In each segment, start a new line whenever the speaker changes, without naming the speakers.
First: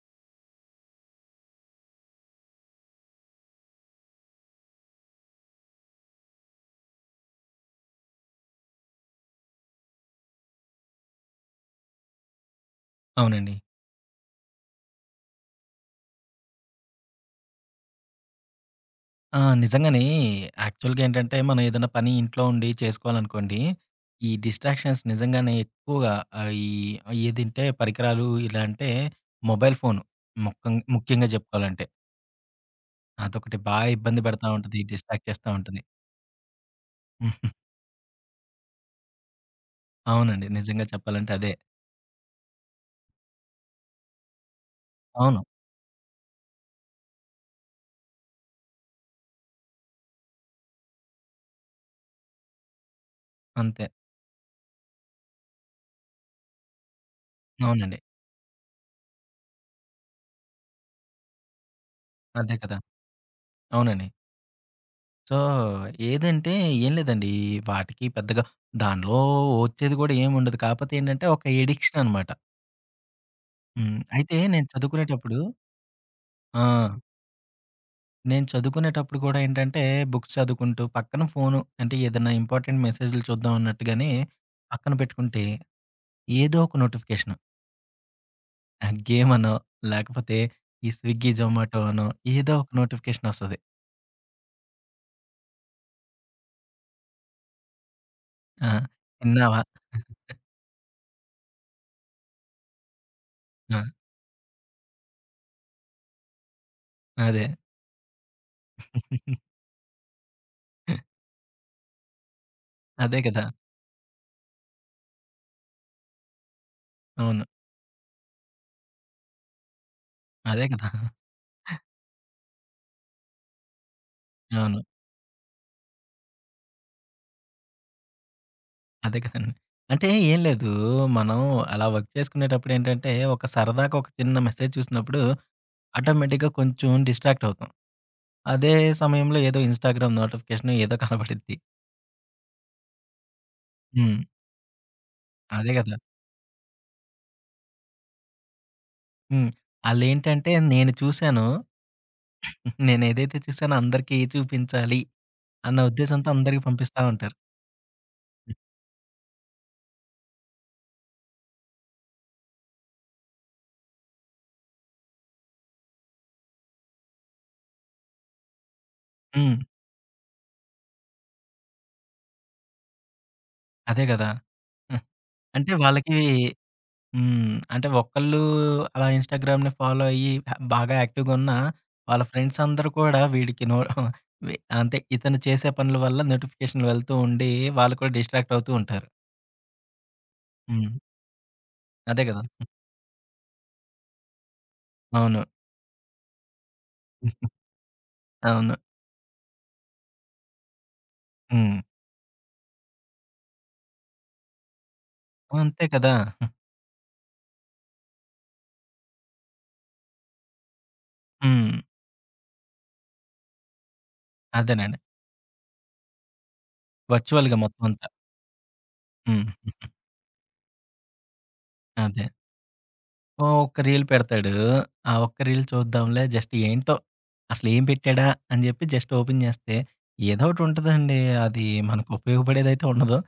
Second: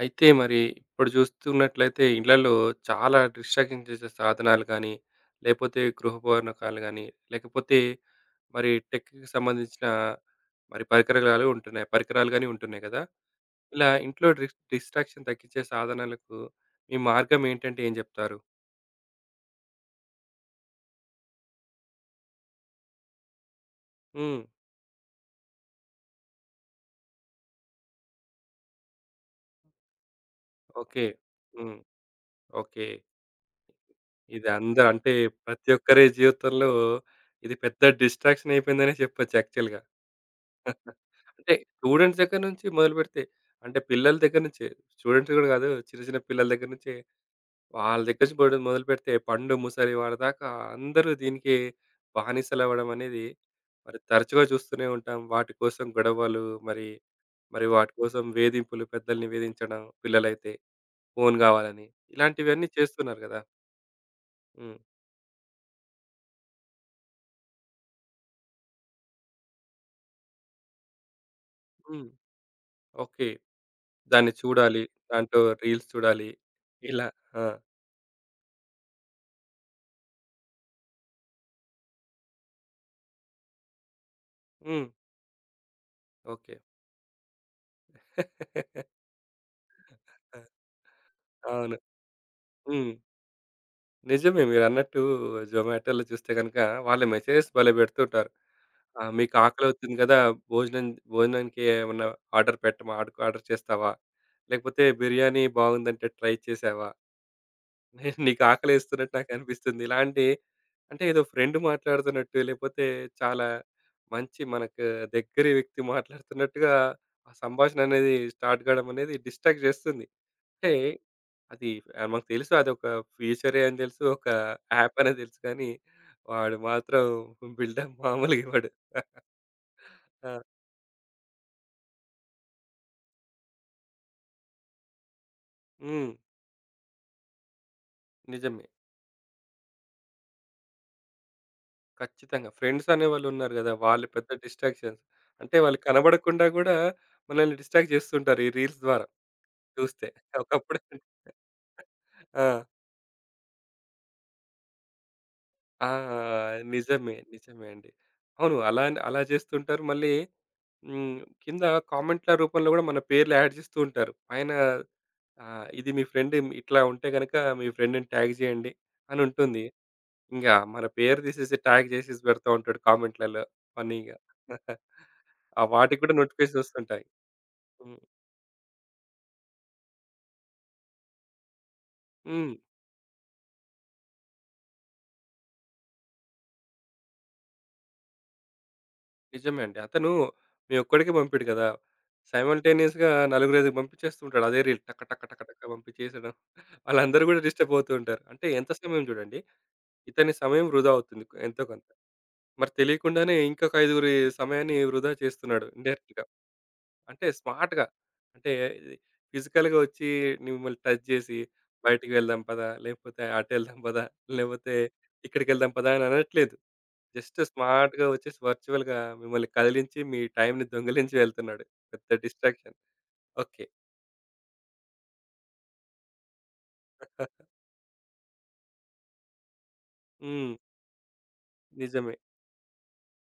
అయితే మరి ఇప్పుడు చూస్తున్నట్లయితే ఇళ్లలో చాలా డిస్ట్రాక్షన్ చేసే సాధనాలు కానీ, లేపోతే గృహోపకరణాలు కానీ, లేకపోతే మరి టెక్‌కి సంబంధించిన మరి పరికరాలు ఉంటున్నాయి. పరికరాలు గాని ఉంటున్నాయి కదా!
అవునండి.
ఇలా ఇంట్లో డిస్ట్రాక్షన్ తగ్గించే సాధనాలకు మీ మార్గం ఏంటంటే ఏం చెప్తారు?
నిజంగానే యాక్చువల్‌గా ఏంటంటే, మనం ఏదైనా పని ఇంట్లో ఉండి చేసుకోవాలనుకోండి, ఈ
హ్మ్.
డిస్ట్రాక్షన్స్ నిజంగానే ఎక్కువగా ఆహ్, ఈ ఏదంటే పరికరాలు ఇలా అంటే మొబైల్ ఫోను
ఓకే.
ముఖ్యంగా
హ్మ్.
చెప్పుకోవాలంటే.
ఓకే.
అదొకటి బాగా ఇబ్బంది
ఇది
పెడతా ఉంటది.
అందరూ అంటే
డిస్ట్రాక్ట్ చేస్తా
ప్రతి
ఉంటది.
ఒక్కరి జీవితంలో ఇది పెద్ద డిస్ట్రాక్షన్ అయిపోయిందనే చెప్పొచ్చు యాక్చువల్‌గా.
అవునండి. నిజంగా చెప్పాలంటే అదే.
అంటే స్టూడెంట్స్ దగ్గర నుంచి మొదలుపెడితే అంటే పిల్లల దగ్గర నుంచే స్టూడెంట్స్
అవును.
కూడా కాదు. చిన్న చిన్న పిల్లల దగ్గర నుంచే వాళ్ళ దగ్గర నుంచి మొదలుపెడితే పండు, ముసలి వాళ్ళ దాకా అందరూ దీనికి బానిసలవ్వడం అనేది
అంతే.
మరి తరచుగా చూస్తూనే ఉంటాం. వాటి కోసం గొడవలు, మరి, మరి వాటి
అవునండి.
కోసం వేధింపులు, పెద్దల్ని వేధించడం, పిల్లలైతే ఫోను కావాలని.
అదే
ఇలాంటివన్నీ
కదా!
చేస్తున్నారు కదా!
అవునండి.
హ్మ్.
సో, ఏదంటే ఏం లేదండి. వాటికి పెద్దగా దానిలో వచ్చేది కూడా ఏముండదు. కాకపోతే ఏంటంటే, ఒక ఎడిక్షన్
హ్మ్.
అనమాట.
ఓకే.
హ్మ్.
దాన్ని
అయితే నేను
చూడాలి.
చదువుకునేటప్పుడు
దాంట్లో రీల్స్ చూడాలి.
ఆ!
ఇలా. ఆ!
నేను చదువుకునేటప్పుడు కూడా ఏంటంటే, బుక్స్ చదువుకుంటూ పక్కన ఫోను అంటే ఏదన్నా ఇంపార్టెంట్ మెసేజ్‌లు చూద్దాం అన్నట్టుగానే
హ్మ్.
పక్కన పెట్టుకుంటే,
ఓకే.
ఏదో ఒక నోటిఫికేషను ఆ గేమ్ అనో,
ఆ!
లేకపోతే ఈ స్విగ్గీ,
అవును.
జొమాటో అనో ఏదో ఒక
హ్మ్.
నోటిఫికేషన్ ఒస్తది.
నిజమే మీరన్నట్టు జొమాటోలో చూస్తే గనుక వాళ్ళు మెసేజెస్ భలే పెడుతుంటారు.
ఆ!
ఆ! మీకు
తిన్నావా?
ఆకలవుతుంది గదా! భోజనం, భోజనానికి ఏమన్నా ఆర్డర్ పెట్టమ ఆర్డ్ ఆర్డర్
ఆ!
చేస్తావా? లేకపోతే బిర్యానీ బాగుందంటే ట్రై చేశావా?
అదే.
నీకు ఆకలేస్తున్నట్టు నాకనిపిస్తుంది. ఇలాంటి అంటే ఏదో ఫ్రెండ్ మాట్లాడుతున్నట్టు, లేకపోతే
అదే కదా!
చాలా మంచి మనకు దగ్గరి వ్యక్తి మాట్లాడుతున్నట్టుగా ఆ
అవును.
సంభాషణ అనేది స్టార్ట్ కావడం అనేది డిస్ట్రాక్ట్ చేస్తుంది.
అదే
అంటే
కదా!
అది మాకు తెలుసు అదొక ఫీచరే అని తెలుసు. ఒక
అవును.
యాప్ అనే తెలుసు కానీ, వాడు మాత్రం బిల్డప్ మామూలుగా ఇవ్వడు.
అదే కదండీ. అంటే
ఆ!
ఏం లేదు. మనం అలా వర్క్ చేసుకునేటప్పుడు ఏంటంటే, ఒక సరదాగా ఒక చిన్న మెసేజ్ చూసినప్పుడు
హ్మ్.
ఆటోమేటిక్‌గా కొంచెం డిస్ట్రాక్ట్ అవుతాం.
నిజమే.
అదే సమయంలో ఏదో ఇన్‌స్టాగ్రామ్ నోటిఫికేషన్ ఏదో కనపడిద్ది.
ఖచ్చితంగా. ఫ్రెండ్స్ అనేవాళ్ళున్నారు గదా! వాళ్ళు
హ్మ్.
పెద్ద డిస్ట్రాక్షన్స్. అంటే
అదే
వాళ్ళు
కదా!
కనబడకుండా గూడా మనల్ని డిస్ట్రాక్ట్ చేస్తుంటారు. ఈ రీల్స్ ద్వారా
హ్మ్.
చూస్తే.
ఆళ్ళేంటంటే
ఒకప్పుడు
నేను చూసాను.
ఆ!
నేనేదైతే చూసానో అందరికీ చూపించాలి అన్న
ఆ!
ఉద్దేశంతో అందరికి పంపిస్తా
నిజమే.
ఉంటారు.
నిజమే అండి. అవును. అలా అలా చేస్తుంటారు. మళ్ళీ హ్మ్. కింద కామెంట్‌ల రూపంలో గూడా మన పేర్లు యాడ్ చేస్తూ ఉంటారు. పైన ఆ! ఇది మీ ఫ్రెండ్ ఇట్లా ఉంటే గనక మీ ఫ్రెండ్‌ని ట్యాగ్ చేయండి అని
హ్మ్.
ఉంటుంది. ఇంగా మన పేరు తీసేసి ట్యాగ్ చేసేసి పెడతా ఉంటాడు కామెంట్‌లలో
అదే
ఫన్నీగా.
కదా!
ఆ!
అంటే
వాటికి కూడా
వాళ్ళకి
నోటిఫికేషన్స్ వస్తుంటాయి.
హ్మ్. అంటే
హ్మ్.
ఒక్కళ్ళు అలా ఇన్‌స్టాగ్రామ్‌ని ఫాలో అయ్యి బాగా యాక్టివ్‌గా ఉన్న వాళ్ళ
హ్మ్.
ఫ్రెండ్స్ అందరూ కూడా వీడికి నో వి అంటే ఇతను చేసే పనుల వల్ల నోటిఫికేషన్‌లు వెళ్తూ ఉండి వాళ్ళు కూడా డిస్ట్రాక్ట్ అవుతూ ఉంటారు.
నిజమే అండి. అతను మీ
హ్మ్.
ఒక్కడికే పంపిడు కదా!
అదే గదా!
సైమల్టేనియస్‌గా నలుగురైదుగురికి పంపించేస్తూ ఉంటాడు. అదే రీల్ టక టక టక
అవును.
టక పంపించేసేయడం. వాళ్ళందరూ కూడా డిస్టర్బ్ అవుతూ ఉంటారు. అంటే ఎంత
అవును.
సమయం చూడండి. ఇతని సమయం వృధా అవుతుంది ఎంతో
హ్మ్.
కొంత. మరి తెలియకుండానే ఇంకొక ఐదుగురి సమయాన్ని వృధా చేస్తున్నాడు
అంతే కదా!
ఇండైరెక్ట్‌గా. అంటే స్మార్ట్‌గా. అంటే ఇది ఫిజికల్‌గా వచ్చి మిమ్మల్ని టచ్ జేసి,
హ్మ్.
"బయటికి వెళ్దాం పదా" లేకపోతే "అటెళ్దాం పదా" లేకపోతే
అదేనండి.
"ఇక్కడికెళ్దాం పదా" అని అనట్లేదు. జస్ట్
వర్చువల్‌గా మొత్తం
స్మార్ట్‌గా
అంతా.
వచ్చేసి వర్చువల్‌గా మిమ్మల్ని
హ్మ్.
కదిలించి, మీ టైమ్‌ని దొంగిలించి వెళ్తున్నాడు. పెద్ద
అదే.
డిస్ట్రాక్షన్.
ఓహ్!
ఓకే.
ఒక్క రీల్ పెడతాడు. ఆ ఒక్క రీల్ చూద్దాంలే జస్ట్ ఏంటో అసలేం పెట్టాడా అని జెప్పి జస్ట్ ఓపెన్ జేస్తే ఏదో
హ్మ్.
ఒకటుంటదండి. అది మనకు
నిజమే.
ఉపయోగపడేదైతే ఉండదు.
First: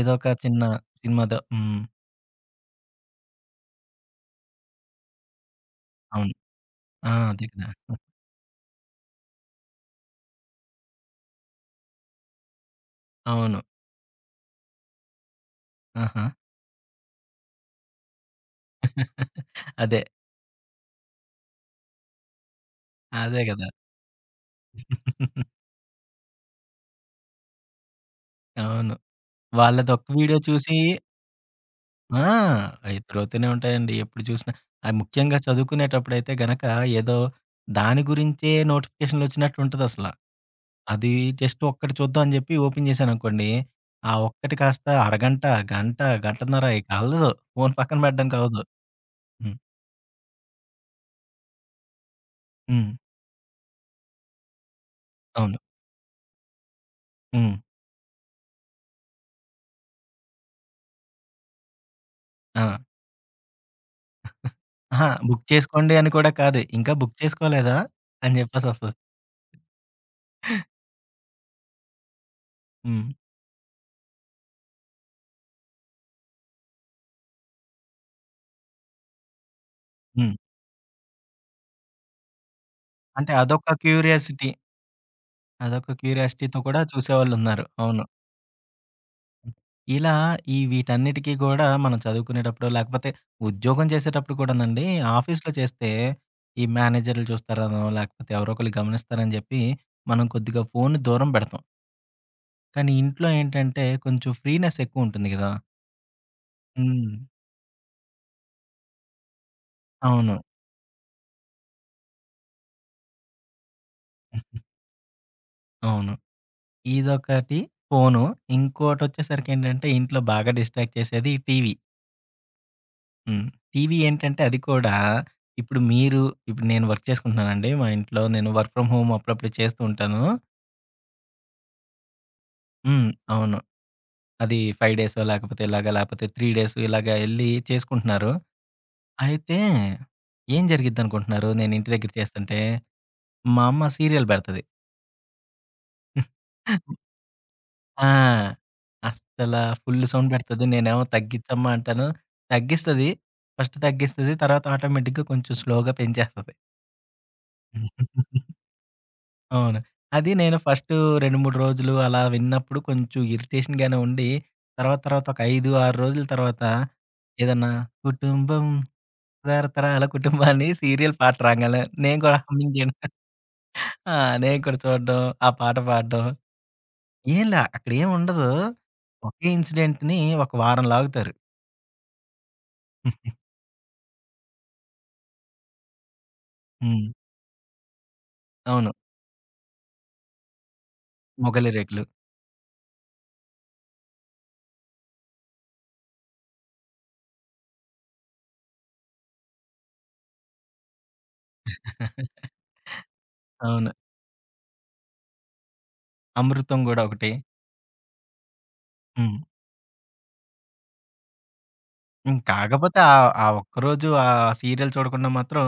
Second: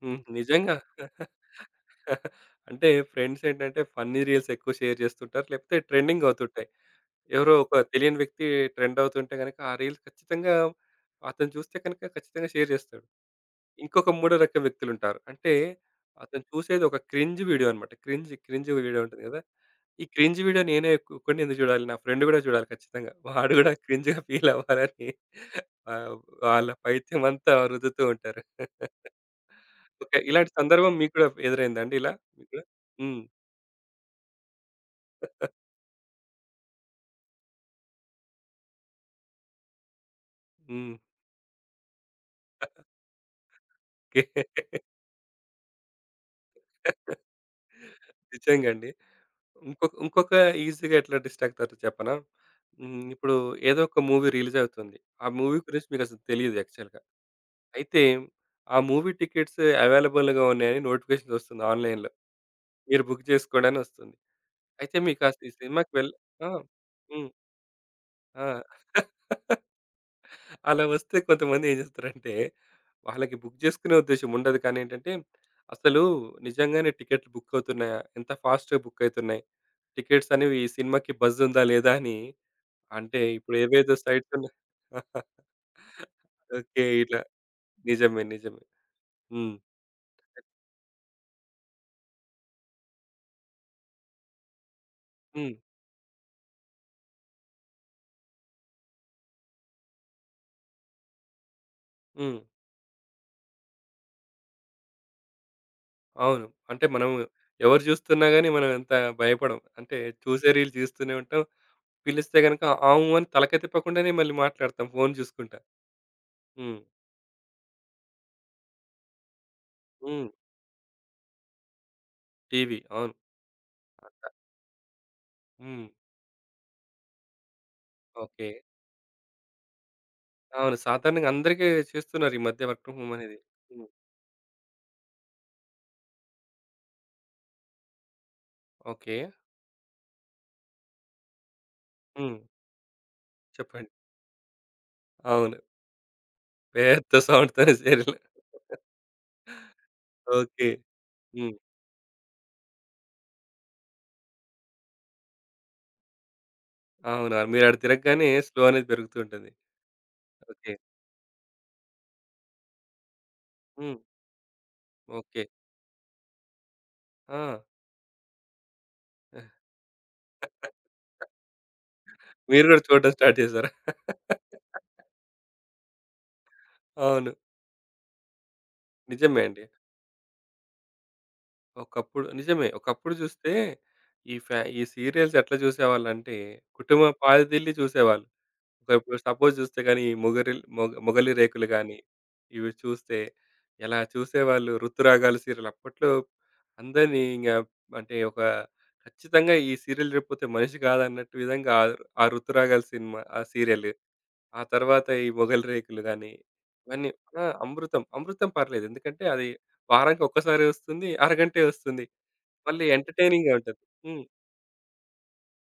ఏదో
హ్మ్.
ఒక చిన్న
నిజంగా.
సినిమాదో హ్మ్.
అంటే ఫ్రెండ్స్ ఏంటంటే ఫన్నీ రీల్స్ ఎక్కువ షేర్ చేస్తుంటారు. లేకపోతే ట్రెండింగ్
అవును.
అవుతుంటాయి.
ఆ! అదే
ఎవరో
కదా!
ఒక తెలియని వ్యక్తి ట్రెండ్ అవుతుంటే గనక, ఆ రీల్స్ ఖచ్చితంగా అతను చూస్తే కనుక ఖచ్చితంగా షేర్ చేస్తాడు.
అవును.
ఇంకొక మూడో రకం వ్యక్తులుంటారు. అంటే
ఆహా!
అతను చూసేది ఒక క్రింజ్ వీడియో అన్నమాట. క్రింజ్, క్రింజ్ వీడియో ఉంటుంది కదా!
అదే.
ఈ క్రింజ్ వీడియో నేనే ఒక్కడిని ఎందుకు చూడాలి? నా ఫ్రెండ్ కూడా చూడాలి ఖచ్చితంగా.
అదే
వాడు
గదా!
కూడా క్రింజ్‌గా ఫీల్ అవ్వాలని ఆహ్, వాళ్ళ పైత్యమంతా రుద్దుతూ ఉంటారు.
అవును. వాళ్ళదొక్క
ఓకే.
వీడియో
ఇలాంటి
చూసి
సందర్భం మీకు కూడా ఎదురైందా అండి ఇలా?
ఆ!
మీకు కూడా?
అయి
హ్మ్.
తిరుగుతూనే ఉంటాయండి. ఎప్పుడు చూసినా. అది ముఖ్యంగా చదువుకునేటప్పుడైతే గనక ఏదో దాని గురించే నోటిఫికేషన్‌లొచ్చినట్టు ఉంటదసల.
హ్మ్.
అది జస్ట్ ఒక్కటి చూద్దాం అని చెప్పి ఓపెన్ చేశాననుకోండి. ఆ
ఓకే.
ఒక్కటి కాస్త అరగంట, గంట, గంటన్నర ఇక అల్లదు. ఫోను పక్కన పెట్టడానికి అవ్వదు.
నిజంగా అండి.
హ్మ్.
ఇంకొక ఇంకొక ఈజీగా ఎట్లా డిస్ట్రాక్ట్ అవుతారో చెప్పనా?
హ్మ్.
హ్మ్. ఇప్పుడు ఏదో ఒక మూవీ రిలీజ్ అవుతుంది. ఆ
అవును.
మూవీ గురించి మీకసలు తెలీదు యాక్చువల్‌గా.
హ్మ్.
అయితే ఆ మూవీ టికెట్స్ అవైలబుల్‌గా ఉన్నాయని నోటిఫికేషన్ వస్తుంది ఆన్‌లైన్‌లో.
ఆ!
మీరు బుక్ చేసుకోండి అని వస్తుంది. అయితే
అహా!
మీకు
బుక్
అసలు ఈ సినిమాకి
చేసుకోండి అని
వెళ్
కూడా
ఆ!
కాదు. ఇంకా బుక్
హ్మ్.
చేసుకోలేదా? అని
ఆ!
చెప్పేసొస్తది.
అలా వస్తే కొంతమంది ఏం చేస్తారంటే,
హ్మ్.
వాళ్ళకి బుక్ చేసుకునే ఉద్దేశ్యం ఉండదు. కానీ ఏంటంటే, అసలు నిజంగానే టికెట్లు బుక్ అవుతున్నాయా? ఎంత ఫాస్ట్‌గా బుక్ అయితున్నాయి? టికెట్స్
హ్మ్.
అనేవి ఈ సినిమాకి బజ్ ఉందా? లేదా? అని అంటే
అంటే
ఇప్పుడు
అదొక
ఏవేదో సైట్స్
క్యూరియాసిటీ.
ఉన్నాయి.
అదొక క్యూరియాసిటీతో కూడా
ఓకే. ఇలా
చూసేవాళ్ళున్నారు. అవును.
నిజమే. నిజమే. హ్మ్.
ఇలా ఈ వీటన్నిటికి గూడా మనం చదువుకునేటప్పుడు, లేకపోతే ఉద్యోగం చేసేటప్పుడు కూడానండి,
హ్మ్.
ఆఫీస్‌లో చేస్తే ఈ మేనేజర్లు చూస్తారనో, లేకపోతే ఎవరో ఒకళ్ళు గమనిస్తారని జెప్పి, మనం కొద్దిగా ఫోన్‌ని దూరం పెడతాం.
హ్మ్.
కానీ ఇంట్లో ఏంటంటే, కొంచెం ఫ్రీనెస్ ఎక్కువుంటుంది గదా!
అవును. అంటే మనం
హ్మ్.
ఎవరు జూస్తున్నా గాని మనం అంత భయపడం. అంటే
అవును.
చూసే రీల్ చూస్తూనే ఉంటాం. పిలిస్తే గనుక ఆము అని తలకాయ తిప్పకుండానే మళ్ళీ మాట్లాడతాం ఫోను జూసుకుంటా.
అవును.
హ్మ్.
ఇదొకటి ఫోను. ఇంకోటొచ్చేసరికేంటంటే, ఇంట్లో
హ్మ్.
బాగా డిస్ట్రాక్ట్ చేసేది టీవీ.
టీవీ. అవును.
హ్మ్. టీవీ
అట్లా.
ఏంటంటే, అది కూడా ఇప్పుడు
హ్మ్.
మీరు ఇప్పుడు నేను వర్క్ చేసుకుంటున్నానండి. మా ఇంట్లో
ఓకే.
నేను వర్క్ ఫ్రమ్ హోమ్ అప్పుడప్పుడు చేస్తూ ఉంటాను.
అవును. సాధారణంగా అందరికీ చేస్తున్నారు ఈ మధ్య వర్క్ ఫ్రమ్
హ్మ్.
హోమ్ అనేది.
అవును.
హ్మ్.
అది 5 డేసో లేకపోతే ఇలాగ లేకపోతే 3 డేస్ ఇలాగ ఎళ్లి చేసుకుంటున్నారు.
ఓకే.
అయితే ఏం జరిగిద్దనుకుంటున్నారు నేను ఇంటి దగ్గర
హ్మ్.
చేస్తుంటే? మా అమ్మ
చెప్పండి.
సీరియల్ బెడతది.
అవును. పెద్ద సౌండ్‌తోనే సీరియల్.
ఆ! అస్సల ఫుల్ సౌండ్ బెడతది.
ఓకే.
నేనేమో
హ్మ్.
తగ్గిచ్చమ్మా అంటాను. తగ్గిస్తది. ఫస్ట్ తగ్గిస్తది. తర్వాత ఆటోమేటిక్‌గా కొంచెం స్లోగా పెంచేస్తది.
అవును. మీరటు తిరగగానే స్లో అనేది పెరుగుతూ ఉంటుంది.
అవును. అది నేను
ఓకే.
ఫస్టు 2, 3 రోజులు అలా విన్నప్పుడు కొంచెం
హ్మ్.
ఇరిటేషన్‌గానే ఉండి, తర్వాత తర్వాత ఒక
ఓకే.
5, 6 రోజుల తర్వాత
ఆ!
ఏదన్నా కుటుంబం తరతరాల కుటుంబాన్ని సీరియల్ పాట రాంగానే నేను కూడా
మీరు
హమ్మింగ్
గూడా
చేయడం.
చూడడం స్టార్ట్ చేశారా?
ఆ! నేను కూడా చూడడం, ఆ పాట పాడడం.
అవును.
ఏంలా అక్కడేం ఉండదు.
నిజమే
ఒకే
అండి.
ఇన్సిడెంట్‌ని ఒక వారం లాగుతారు.
ఒకప్పుడు నిజమే. ఒకప్పుడు చూస్తే ఈ ఫ్యా ఈ సీరియల్స్ ఎట్లా జూసేవాళ్ళంటే, కుటుంబ
హ్మ్.
పాదిళ్లు చూసేవాళ్ళు. ఒక
అవును.
ఇప్పుడు సపోజ్ చూస్తే గాని ఈ మొగరిల్ మొగ 'మొగలి రేకులు'
'మొగలి
గాని,
రేకులు.'
ఇవి చూస్తే ఎలా చూసేవాళ్ళు. 'ఋతురాగాలు' సీరియల్ అప్పట్లో అందరిని ఇంగ అంటే ఒక ఖచ్చితంగా ఈ సీరియల్ చూడకపోతే మనిషి కాదన్నట్టు విధంగా ఆ 'ఋతురాగాలు' సినిమా ఆ సీరియల్
అవును.
ఆ తర్వాత ఈ మొగలి రేకులు గాని,
'అమృతం' గూడా
ఇవన్నీ
ఒకటి.
ఆ! అమృతం. అమృతం పర్లేదు. ఎందుకంటే
హ్మ్.
అది వారానికి ఒక్కసారే వస్తుంది. అరగంటే వస్తుంది.
హ్మ్.
మళ్ళీ
కాకపోతే ఆ
ఎంటర్‌టైనింగ్‌గా ఉంటది.
ఒక్కరోజు
హ్మ్.
ఆ సీరియల్ చూడకుండా మాత్రం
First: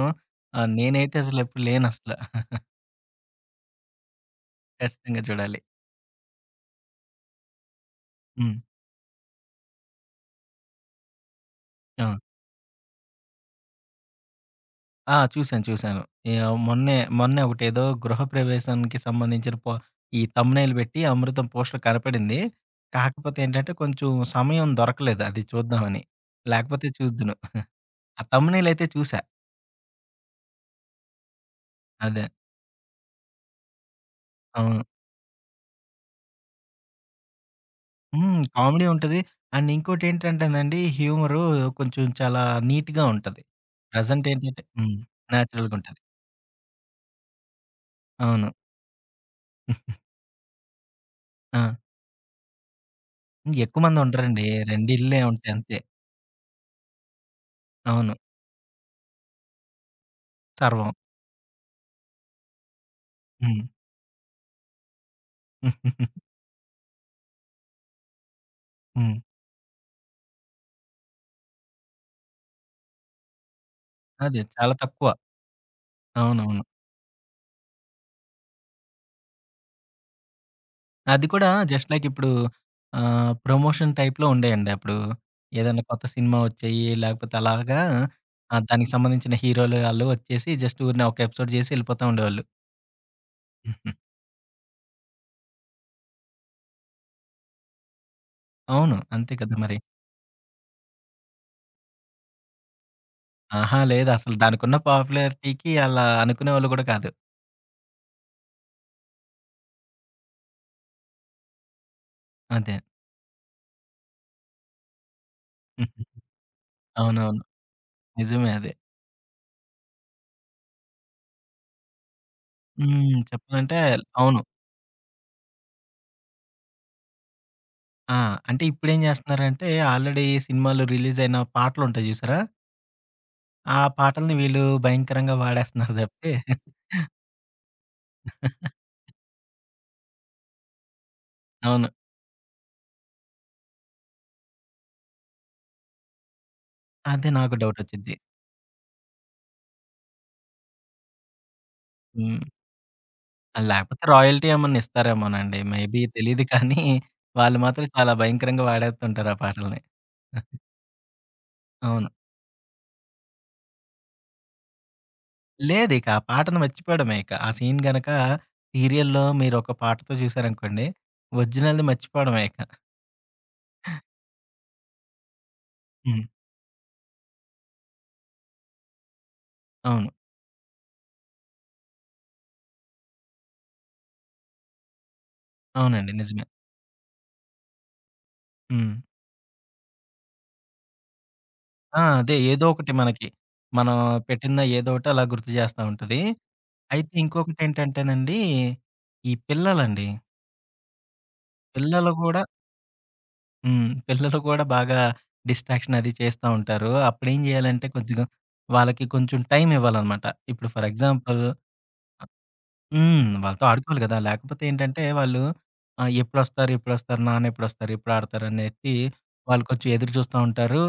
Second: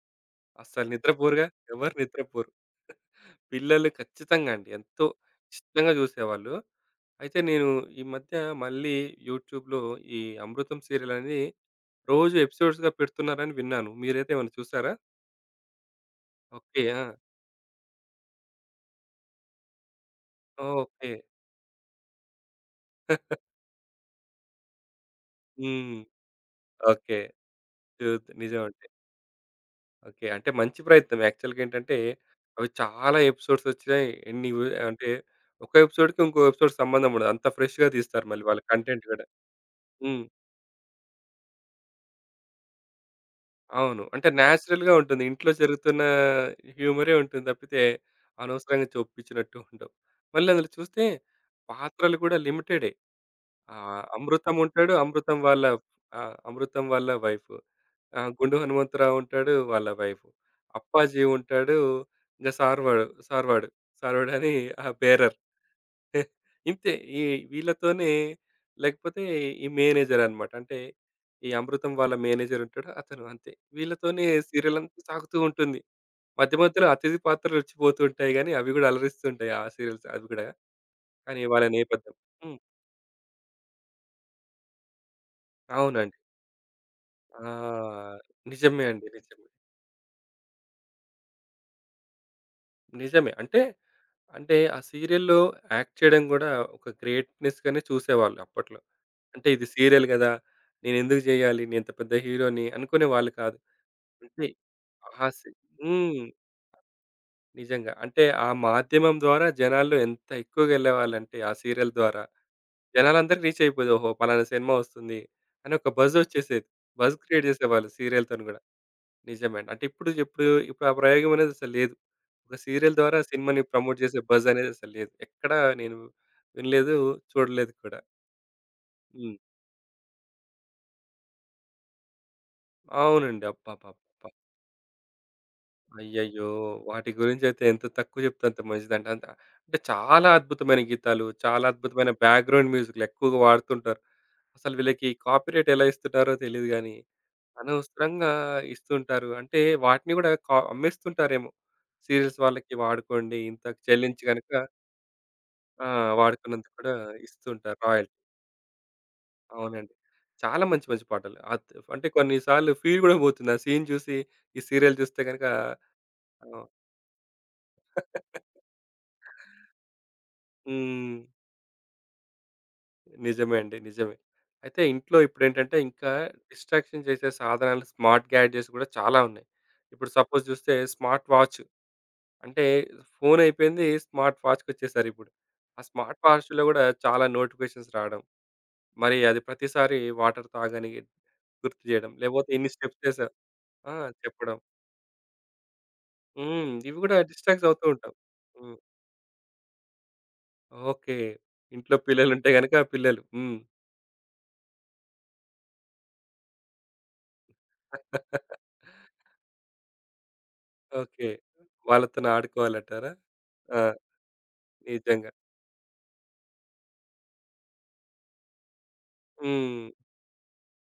అస్సలు
నేనైతే
నిద్రపోరుగా.
అసలెప్పుడు
ఎవరు
లేనసల.
నిద్రపోరు. పిల్లలు ఖచ్చితంగా అండి. ఎంతో
ఖచ్చితంగా చూడాలి.
ఇష్టంగా చూసేవాళ్ళు. అయితే నేను ఈ మధ్య
హ్మ్.
మళ్ళీ యూట్యూబ్‌లో ఈ అమృతం సీరియల్ అనేది
ఆ!
రోజు ఎపిసోడ్స్‌గా పెడుతున్నారని విన్నాను. మీరైతే ఏమైనా చూసారా?
ఆ! చూసాను. చూసాను. యాహ్!
ఓకే.
మొన్నే,
ఆ!
మొన్నే ఒకటేదో గృహప్రవేశానికి సంబంధించిన ఈ థంబ్‌నెయిల్ పెట్టి
ఓకే.
అమృతం పోస్టర్ కనపడింది. కాకపోతే ఏంటంటే కొంచెం సమయం దొరకలేదు అది
హ్మ్.
చూద్దామని. లేకపోతే
ఓకే.
చూద్దును. ఆ
చూద్
థంబ్‌నెయిల్
నిజమండి.
అయితే చూసా.
ఓకే. అంటే మంచి ప్రయత్నం. యాక్చువల్‌గా ఏంటంటే,
అదే.
అవి చాలా ఎపిసోడ్స్ వచ్చినాయి. ఎన్ని వ్
అవును.
అంటే ఒక ఎపిసోడ్‌కి ఇంకో ఎపిసోడ్ సంబంధం ఉండదు. అంత ఫ్రెష్‌గా తీస్తారు
హ్మ్.
మళ్ళీ వాళ్ళ
కామెడీ
కంటెంట్
ఉంటది.
కూడా.
అండ్
హ్మ్.
ఇంకోటేంటంటేనండి హ్యూమరు కొంచెం చాలా నీట్‌గా ఉంటది.
అవును. అంటే
ప్రెజెంట్ ఏంటంటే
నేచురల్‌గా
హ్మ్.
ఉంటుంది. ఇంట్లో
నేచురల్‌గుంటది.
జరుగుతున్న హ్యూమరే ఉంటుంది తప్పితే,
అవును.
అనవసరంగా చొప్పించినట్టు ఉండవు. మళ్ళీ అందులో చూస్తే
ఆ!
పాత్రలు కూడా లిమిటెడే. ఆ!
ఎక్కువ మందుండరండి.
'అమృతం'
2
ఉంటాడు.
ఇళ్ళే
'అమృతం'
ఉంటాయి
వాళ్ళ
అంతే.
ఆ! 'అమృతం' వాళ్ళ వైఫ్.
అవును.
ఆ! 'గుండు హనుమంతరావు' ఉంటాడు. వాళ్ళ వైఫ్.
సర్వం.
'అప్పాజీ' ఉంటాడు. ఇంక సార్వాడు
హ్మ్.
సార్వాడు. సార్వాడని ఆ బేరర్. ఇంతే ఈ వీళ్ళతోనే
హ్మ్.
లేకపోతే ఈ మేనేజర్ అన్నమాట. అంటే ఈ 'అమృతం' వాళ్ళ మేనేజర్ ఉంటాడు. అతను అంతే. వీళ్ళతోనే
అదే చాలా
సీరియల్ అంతా
తక్కువ.
సాగుతూ ఉంటుంది. మధ్య
అవునవును.
మధ్యలో అతిథి పాత్రలు వచ్చి పోతూ ఉంటాయి గానీ, అవి గూడా అలరిస్తూ ఉంటాయి. ఆ సీరియల్స్ అవి గూడా.
అది
కానీ
కూడా
వాళ్ళ
జస్ట్ లైక్
నేపథ్యం.
ఇప్పుడు
హ్మ్.
ప్రమోషన్ టైప్‌లో ఉండేయండి అప్పుడు. ఏదైనా కొత్త
అవునండి.
సినిమా వచ్చాయి లేకపోతే అలాగా
ఆ! నిజమే
దానికి
అండి.
సంబంధించిన
నిజమే.
హీరోలు ఆళ్ళు వచ్చేసి జస్ట్ ఊరినే ఒక ఎపిసోడ్ చేసి ఎళ్ళిపోతా ఉండేవాళ్ళు.
నిజమే. అంటే, అంటే ఆ సీరియల్‌లో యాక్ట్ చేయడం గూడా ఒక గ్రేట్‌నెస్‌గానే చూసేవాళ్ళు అప్పట్లో.
అవును. అంతే
అంటే
కదా
ఇది
మరి.
సీరియల్ గదా! నేనెందుకు జేయాలి? నేనింత పెద్ద హీరోని అనుకునేవాళ్ళు కాదు.
ఆహా! లేదసలు
అంటే
దానికున్న
ఆ సి
పాపులారిటీకి అలా
హ్మ్.
అనుకునేవాళ్ళు గూడా కాదు.
నిజంగా. అంటే ఆ మాధ్యమం ద్వారా జనాల్లో ఎంత ఎక్కువగా ఎళ్ళేవాళ్ళంటే ఆ సీరియల్ ద్వారా
అదే.
జనాలందరికి రీచ్ అయిపోయేది. ఓహో! పలానా సినిమా వస్తుంది అని ఒక
హుహు.
బజ్ ఒచ్చేసేది. బజ్
అవునవును.
క్రియేట్ జేసేవాళ్ళు సీరియల్‌తోని
నిజమే
గూడా.
అది.
నిజమే అండి. అంటే ఇప్పుడు ఇప్పుడు ఇప్పుడు ఆ ప్రయోగం అనేది అసలు లేదు. ఒక సీరియల్ ద్వారా
హ్మ్.
సినిమాని
చెప్పాలంటే
ప్రమోట్ చేసే
అవును.
బజ్ అనేది అసలు లేదు. ఎక్కడా నేను వినలేదు, చూడలేదు కూడా.
ఆ! అంటే ఇప్పుడేం
హ్మ్.
జేస్తున్నారంటే, ఆల్రెడీ సినిమాలు రిలీజయిన పాటలుంటాయి జూసారా?
అవునండి.
ఆ
అబ్బబ్బబ్బా!
పాటల్ని వీళ్ళు భయంకరంగా వాడేస్తున్నారు తప్పితే
అయ్యయ్యో! వాటి గురించయితే ఎంత తక్కువ చెప్తే అంత మంచిదండి. అంత అంటే చాలా అద్భుతమైన గీతాలు, చాలా
అవును.
అద్భుతమైన బ్యాక్‌గ్రౌండ్ మ్యూజిక్‌లు ఎక్కువగా వాడుతుంటారు. అసలు వీళ్ళకి కాపీరైట్ ఎలా ఇస్తున్నారో తెలీదు గానీ,
అదే నాకు డౌటొచ్చింది.
అనవసరంగా ఇస్తుంటారు. అంటే వాటిని గూడా కా అమ్మేస్తుంటారేమో! సీరియల్స్
హ్మ్.
వాళ్ళకి వాడుకోండి, ఇంతకు
లేకపోతే
చెల్లించి
రాయల్టీ
గనక
ఏమన్నా ఇస్తారేమోనండి.
ఆ!
మేబీ తెలీదు
వాడుకున్నందుకు
కానీ,
కూడా
వాళ్ళు
ఇస్తుంటారు
మాత్రం
రాయల్
చాలా భయంకరంగా వాడేస్తుంటారు ఆ పాటల్ని.
అవునండి. చాలా మంచి మంచి పాటలు. అత్ అంటే
అవును.
కొన్ని సార్లు ఫీల్ గూడా పోతుంది. ఆ సీన్ చూసి ఈ సీరియల్ చూస్తే గనక
లేదిక. ఆ పాటను
ఆహ్,
మర్చిపోవడమే ఇక. ఆ సీన్ గనక సీరియల్‌లో మీరొక పాటతో చూసారనుకోండి,
హ్మ్.
ఒరిజినల్‌ది మర్చిపోవడమే ఇక.
నిజమే అండి. నిజమే. అయితే ఇంట్లో ఇప్పుడేంటంటే ఇంకా
హ్మ్.
డిస్ట్రాక్షన్ చేసే సాధనాలు స్మార్ట్ గ్యాడ్జెట్స్ గూడా చాలా ఉన్నాయి. ఇప్పుడు
అవును.
సపోజ్ చూస్తే స్మార్ట్ వాచ్ అంటే ఫోన్ అయిపోయింది స్మార్ట్ వాచ్‌కొచ్చేసారిప్పుడు. ఆ
అవునండి.
స్మార్ట్
నిజమే.
వాచ్‌లో గూడా చాలా నోటిఫికేషన్స్ రావడం.
హ్మ్.
మరి అది ప్రతిసారి వాటర్ తాగని గుర్తు జేయడం.
అదే
లేకపోతే
ఏదో
ఇన్ని
ఒకటి
స్టెప్స్
మనకి.
చేసావు ఆ!
మనం
చెప్పడం.
పెట్టిన ఏదో ఒకటి అలా గుర్తు చేస్తా ఉంటది.
హ్మ్. ఇవి
అయితే
గూడా డిస్ట్రాక్ట్ అవుతూ ఉంటాం.
ఇంకొకటేంటంటేనండి,
హ్మ్.
ఈ పిల్లలండి.
ఓకే. ఇంట్లో
పిల్లలు కూడా
పిల్లలుంటే గనక పిల్లలు. హ్మ్.
హ్మ్. పిల్లలు కూడా బాగా డిస్ట్రాక్షన్ అది చేస్తా ఉంటారు. అప్పుడేం చేయాలంటే, కొద్దిగా వాళ్ళకి కొంచెం టైం ఇవ్వాలనమాట. ఇప్పుడు ఫర్
ఓకే.
ఎగ్జాంపుల్
వాళ్ళతోని ఆడుకోవాలంటారా?
హ్మ్. వాళ్ళతో
ఆ!
ఆడుకోవాలి గదా! లేకపోతే ఏంటంటే
నిజంగా.
వాళ్ళు ఎప్పుడొస్తారు? ఎప్పుడొస్తారు? నాన్న ఎప్పుడొస్తారు? ఎప్పుడు ఆడతారు? అనేసి వాళ్ళు
హ్మ్.
కొంచెం ఎదురు చూస్తా ఉంటారు.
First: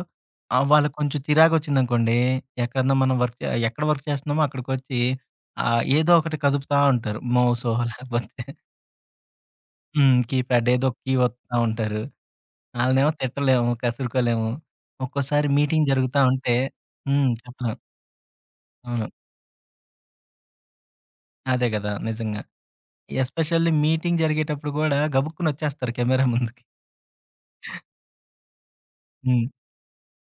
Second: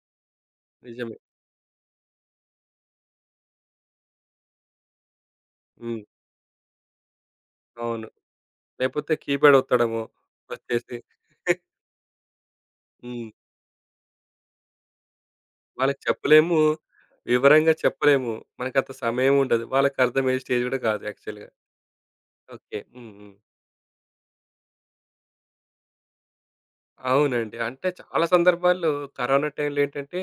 వాళ్ళకి
నిజమే.
కొంచెం చిరాకొచ్చిందనుకోండి, ఎక్కడన్నా మనం వర్క్ చే ఎక్కడ వర్క్ చేస్తున్నామో అక్కడికొచ్చి
హ్మ్.
ఏదో ఒకటి కదుపుతా ఉంటారు. మౌసో
అవును.
లేకపోతే
లేకపోతే కీప్యాడ్ ఒత్తడమో
హ్మ్. కీప్యాడ్ ఏదో
వచ్చేసి.
ఒక కీ ఒత్తుతా ఉంటారు. ఆళ్ళనేమో
హ్మ్.
తిట్టలేము, కసురుకోలేము. ఒక్కోసారి మీటింగ్
వాళ్ళకి
జరుగుతా ఉంటే
చెప్పలేము.
హ్మ్.
వివరంగా
చెప్పలేం.
చెప్పలేము. మనకంత
అవును.
సమయం ఉండదు. వాళ్ళకర్థమయ్యే స్టేజ్ గూడా కాదు యాక్చువల్‌గా.
అదే గదా! నిజంగా.
ఓకే. హ్మ్.
ఎస్పెషల్లీ మీటింగ్ జరిగేటప్పుడు గూడా గబుక్కునొచ్చేస్తారు కెమెరా ముందుకి.
అవునండి. అంటే చాలా సందర్భాల్లో
హ్మ్.
కరోనా టైంలో ఏంటంటే,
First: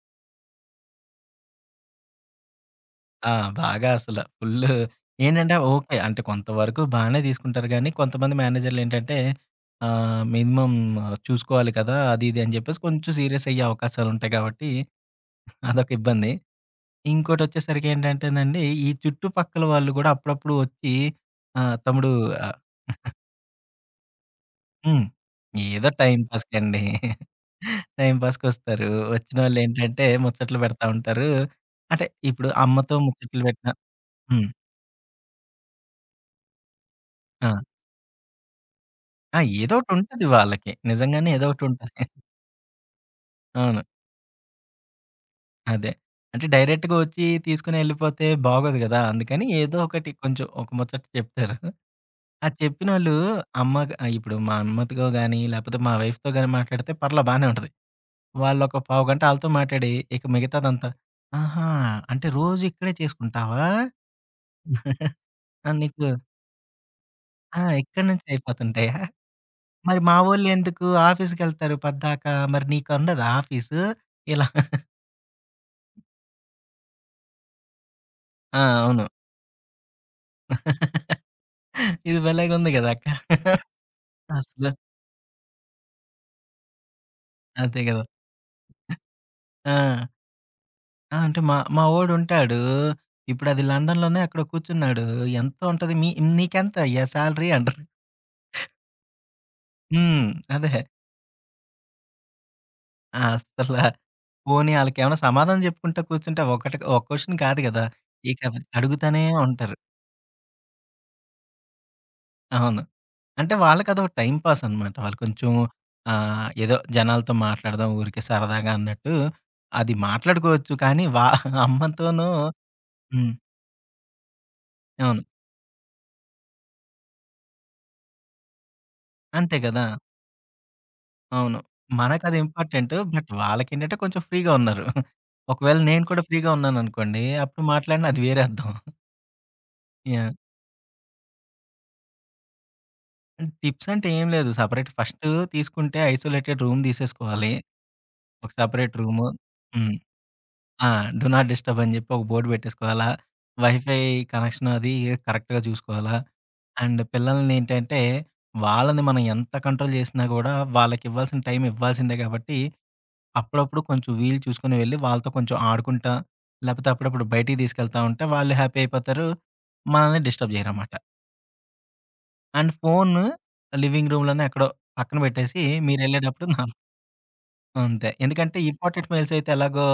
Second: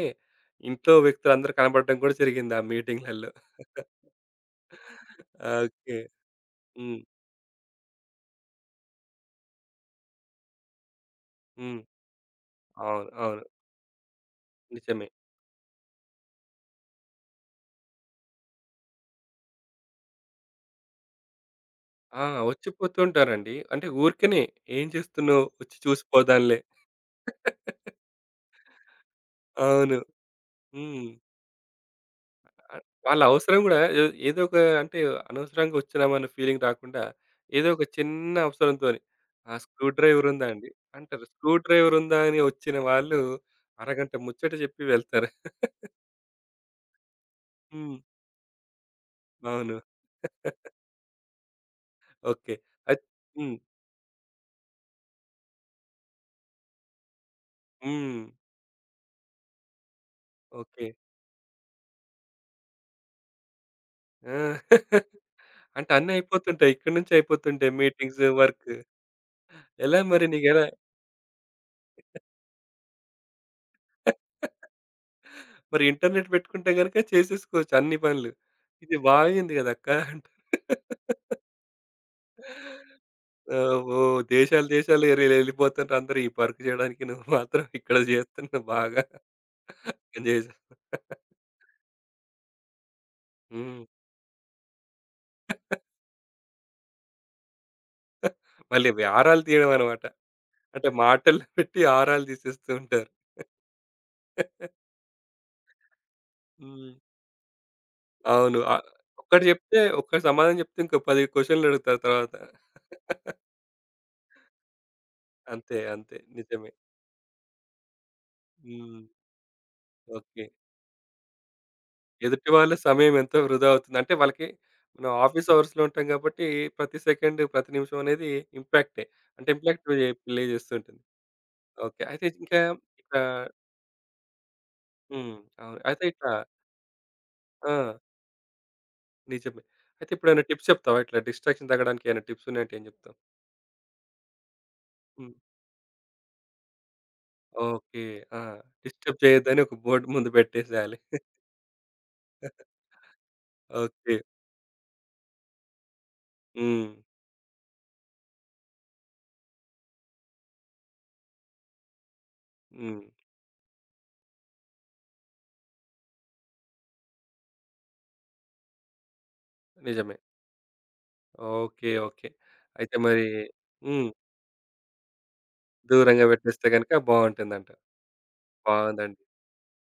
ఇంట్లో వ్యక్తులందరూ కనపడడం కూడా జరిగింది ఆ మీటింగ్‌లలో.
ఆ! బాగా అసల ఫుల్లు ఏంటంటే
ఓకే.
ఓకే. అంటే కొంతవరకు
హ్మ్.
బానే తీసుకుంటారు గానీ, కొంతమంది మేనేజర్‌లేంటంటే మినిమమ్ చూసుకోవాలి
హ్మ్.
కదా! అది ఇది అని చెప్పేసి
అవును.
కొంచెం
అవును.
సీరియస్ అయ్యే అవకాశాలుంటాయి కాబట్టి
నిజమే.
అదొక ఇబ్బంది. ఇంకోటొచ్చేసరికి ఏంటంటేనండి, ఈ చుట్టుపక్కల వాళ్ళు గూడా అప్పుడప్పుడు వచ్చి ఆహ్, తమ్ముడు
ఆ!
ఆహ్,
వచ్చిపోతుంటారండి. అంటే ఊరికనే ఏం
హ్మ్.
చేస్తున్నావు? వచ్చి
ఏదో టైమ్
చూసిపోదాంలే.
పాస్‌కండి. టైమ్ పాస్‌కొస్తారు.
అవును.
వచ్చినోళ్ళేంటంటే ముచ్చట్లు పెడతా
హ్మ్.
ఉంటారు. అంటే ఇప్పుడు
ఆ!
అమ్మతో
వాళ్ళ
ముచ్చట్లు
అవసరం
పెట్టినా
గూడా ఏ ఏదో
హ్మ్.
ఒక అంటే అనవసరంగా ఒచ్చినామన్న ఫీలింగ్ రాకుండా,
ఆ!
ఏదో ఒక చిన్న అవసరంతోని
ఆ!
"ఆ! స్క్రూ
ఏదోకటుంటది
డ్రైవర్ ఉందా అండి?"
వాళ్ళకి.
అంటారు.
నిజంగానే
స్క్రూ డ్రైవర్
ఏదోకటుంటది.
ఉందా అని ఒచ్చిన వాళ్ళు
అవును.
అరగంట ముచ్చట జెప్పి వెళ్తారు.
అదే. అంటే డైరెక్ట్‌గా వచ్చి తీసుకొని
హ్మ్.
ఎళ్ళిపోతే బాగోదు గదా! అందుకని
అవును.
ఏదో ఒకటి కొంచెం ఒక ముచ్చట చెప్తారు. ఆ
ఓకే. అయి
చెప్పినోళ్ళు
హ్మ్.
ఇప్పుడు మా అమ్మతో గాని, లేపోతే మా వైఫ్‌తో గాని మాట్లాడితే పర్లా బానే ఉంటది.
హ్మ్.
వాళ్ళొక పావుగంట ఆళ్ళతో మాట్లాడి, ఇక
ఓకే.
మిగతాదంతా ఆహా! అంటే రోజు ఇక్కడే చేసుకుంటావా?
ఆ!
ఆ!
అంటే
నీకు
అన్నీ అయిపోతుంటాయి. ఇక్కడి నుంచే
ఆ!
అయిపోతుంటాయి
ఇక్కడి
మీటింగ్స్,
నుంచే
వర్క్.
అయిపోతుంటాయా?
ఎలా
మరి మా
మరి నీకెలా?
వోళ్ళెందుకు ఆఫీస్‌కెళ్తారు పద్దాక, మరి నీకుండదా ఆఫీసు? ఇలా
మరి ఇంటర్నెట్ బెట్టుకుంటే గనక చేసేసుకోవచ్చు అన్ని పనులు.
ఆ!
ఇది
అవును.
బాగుంది గదక్కా అంటారు.
ఇది భలేగుంది గదా! అక్క.
ఓహో! దేశాలు
అసలు.
దేశాలు ఎరి ఎళ్ళిపోతుంటే అందరూ ఈ వర్క్ చేయడానికి నువ్వు మాత్రం
అంతే
ఇక్కడ
గదా!
చేస్తున్నావు బాగా
ఆ!
ఎంజాయ్ చే
ఆ! అంటే మా మా వోడుంటాడు. ఇప్పుడది
హ్మ్.
లండన్‌లోనే ఎక్కడో కూర్చున్నాడు. ఎంత ఉంటది మీ నీకెంతయ్యా సాలరీ అంటారు.
మళ్ళీ ఇవి ఆరాలు తీయడం అనమాట.
హ్మ్. అదే.
అంటే మాటల్లో పెట్టి ఆరాలు తీసేస్తూ ఉంటారు.
అస్సల పోనీ ఆళ్ళకేమైనా సమాధానం జెప్పుకుంటా కూర్చుంటే ఒకటి
హ్మ్.
ఒక క్వెషన్ కాదు గదా! ఇక
అవును.
అడుగుతానే
ఒక్కటి
ఉంటారు.
చెప్తే ఒక్క సమాధానం చెప్తే ఇంకో 10 క్వెషన్‌లు అడుగుతారు తర్వాత.
అవును. అంటే వాళ్ళకదొక టైమ్ పాస్ అనమాట. వాళ్ళు కొంచెం
అంతే. అంతే. నిజమే.
ఏదో జనాలతో మాట్లాడదాం ఊరికే సరదాగా
హ్మ్.
అన్నట్టు అది
ఓకే.
మాట్లాడుకోవచ్చు. కానీ వా అమ్మతోనూ
ఎదుటి వాళ్ళ సమయం
హ్మ్.
ఎంతో వృధా అవుతుంది. అంటే వాళ్ళకి మనం
అవును.
ఆఫీస్ అవర్స్‌లో ఉంటాం కాబట్టి ప్రతి సెకండ్, ప్రతి నిమిషం అనేది ఇంపాక్టే. అంటే
అంతే
ఇంపాక్ట్
కదా!
ప్లే ప్లే చేస్తుంటుంది.
అవును.
ఓకే. అయితే
మనకది
ఇంకా
ఇంపార్టెంట్.
ఇట్లా
బట్ వాళ్ళకేంటంటే కొంచెం ఫ్రీగా ఉన్నారు.
హ్మ్. అవును.
ఒకవేళ
అయితే
నేను కూడా
ఇట్లా
ఫ్రీగా ఉన్నాననుకోండి. అప్పుడు
ఆ!
మాట్లాడినా అది వేరే అర్థం.
నిజమే. అయితే
యాహ్!
ఇప్పుడేమైనా టిప్స్ చెప్తావా? ఇట్లా డిస్ట్రాక్షన్ తగ్గడానికి ఏమైనా టిప్స్ ఉన్నాయంటే ఏం చెప్తావు?
టిప్స్ అంటే ఏం లేదు. సెపరేట్ ఫస్ట్
హ్మ్.
తీసుకుంటే ఐసోలేటెడ్ రూమ్ తీసేసుకోవాలి.
ఓకే. ఆ!
ఒక సెపరేట్
డిస్టర్బ్
రూము.
చేయొద్దని ఒక
హ్మ్.
బోర్డ్ ముందు
ఆ!
పెట్టేసేయాలి.
డు నాట్ డిస్టర్బ్ అని చెప్పి ఒక బోర్డ్ పెట్టేసుకోవాలా. Wifi
okay.
కనెక్షన్ అది కరెక్ట్‌గా చూసుకోవాలా.
హ్మ్.
అండ్ పిల్లల్ని ఏంటంటే, వాళ్ళని మనం ఎంత కంట్రోల్ చేసినా కూడా వాళ్ళకి ఇవ్వాల్సిన టైం ఇవ్వాల్సిందే కాబట్టి,
హ్మ్.
అప్పుడప్పుడు కొంచెం వీలు చూసుకొని వెళ్ళి వాళ్ళతో కొంచెం ఆడుకుంటా, లేకపోతే అప్పుడప్పుడు బయటికి తీసుకెళ్తా ఉంటే వాళ్ళు హ్యాపీ అయిపోతారు.
నిజమే.
మనల్ని డిస్టర్బ్ చేయరనమాట.
ఓకే. ఓకే.
అండ్
అయితే
ఫోను
మరి హ్మ్.
లివింగ్ రూమ్‌లోనే ఎక్కడో పక్కన పెట్టేసి
దూరంగా
మీరెళ్ళేటప్పుడు నా
పెట్టేస్తే గనుక బావుంటుందంటావు.
అంతే. ఎందుకంటే ఇంపార్టెంట్
బాగుందండి.
మెయిల్స్ అయితే ఎలాగో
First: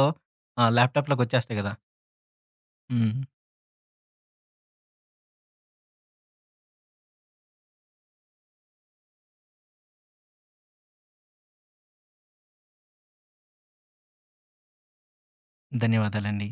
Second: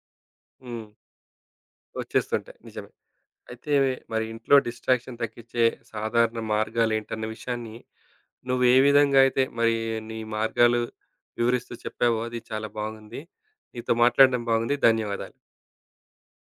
హ్మ్.
ల్యాప్‌టాప్‌లోకి వచ్చేస్తాయి కదా!
వచ్చేస్తుంటాయి. నిజమే.
హ్మ్.
అయితే మరి ఇంట్లో డిస్ట్రాక్షన్ తగ్గించే సాధారణ మార్గాలేంటన్న విషయాన్ని నువ్వు ఏ విధంగా అయితే మరి నీ మార్గాలు వివరిస్తూ చెప్పావో అది చాలా బాగుంది. నీతో మాట్లాడడం బాగుంది. ధన్యవాదాలు.
ధన్యవాదాలండి.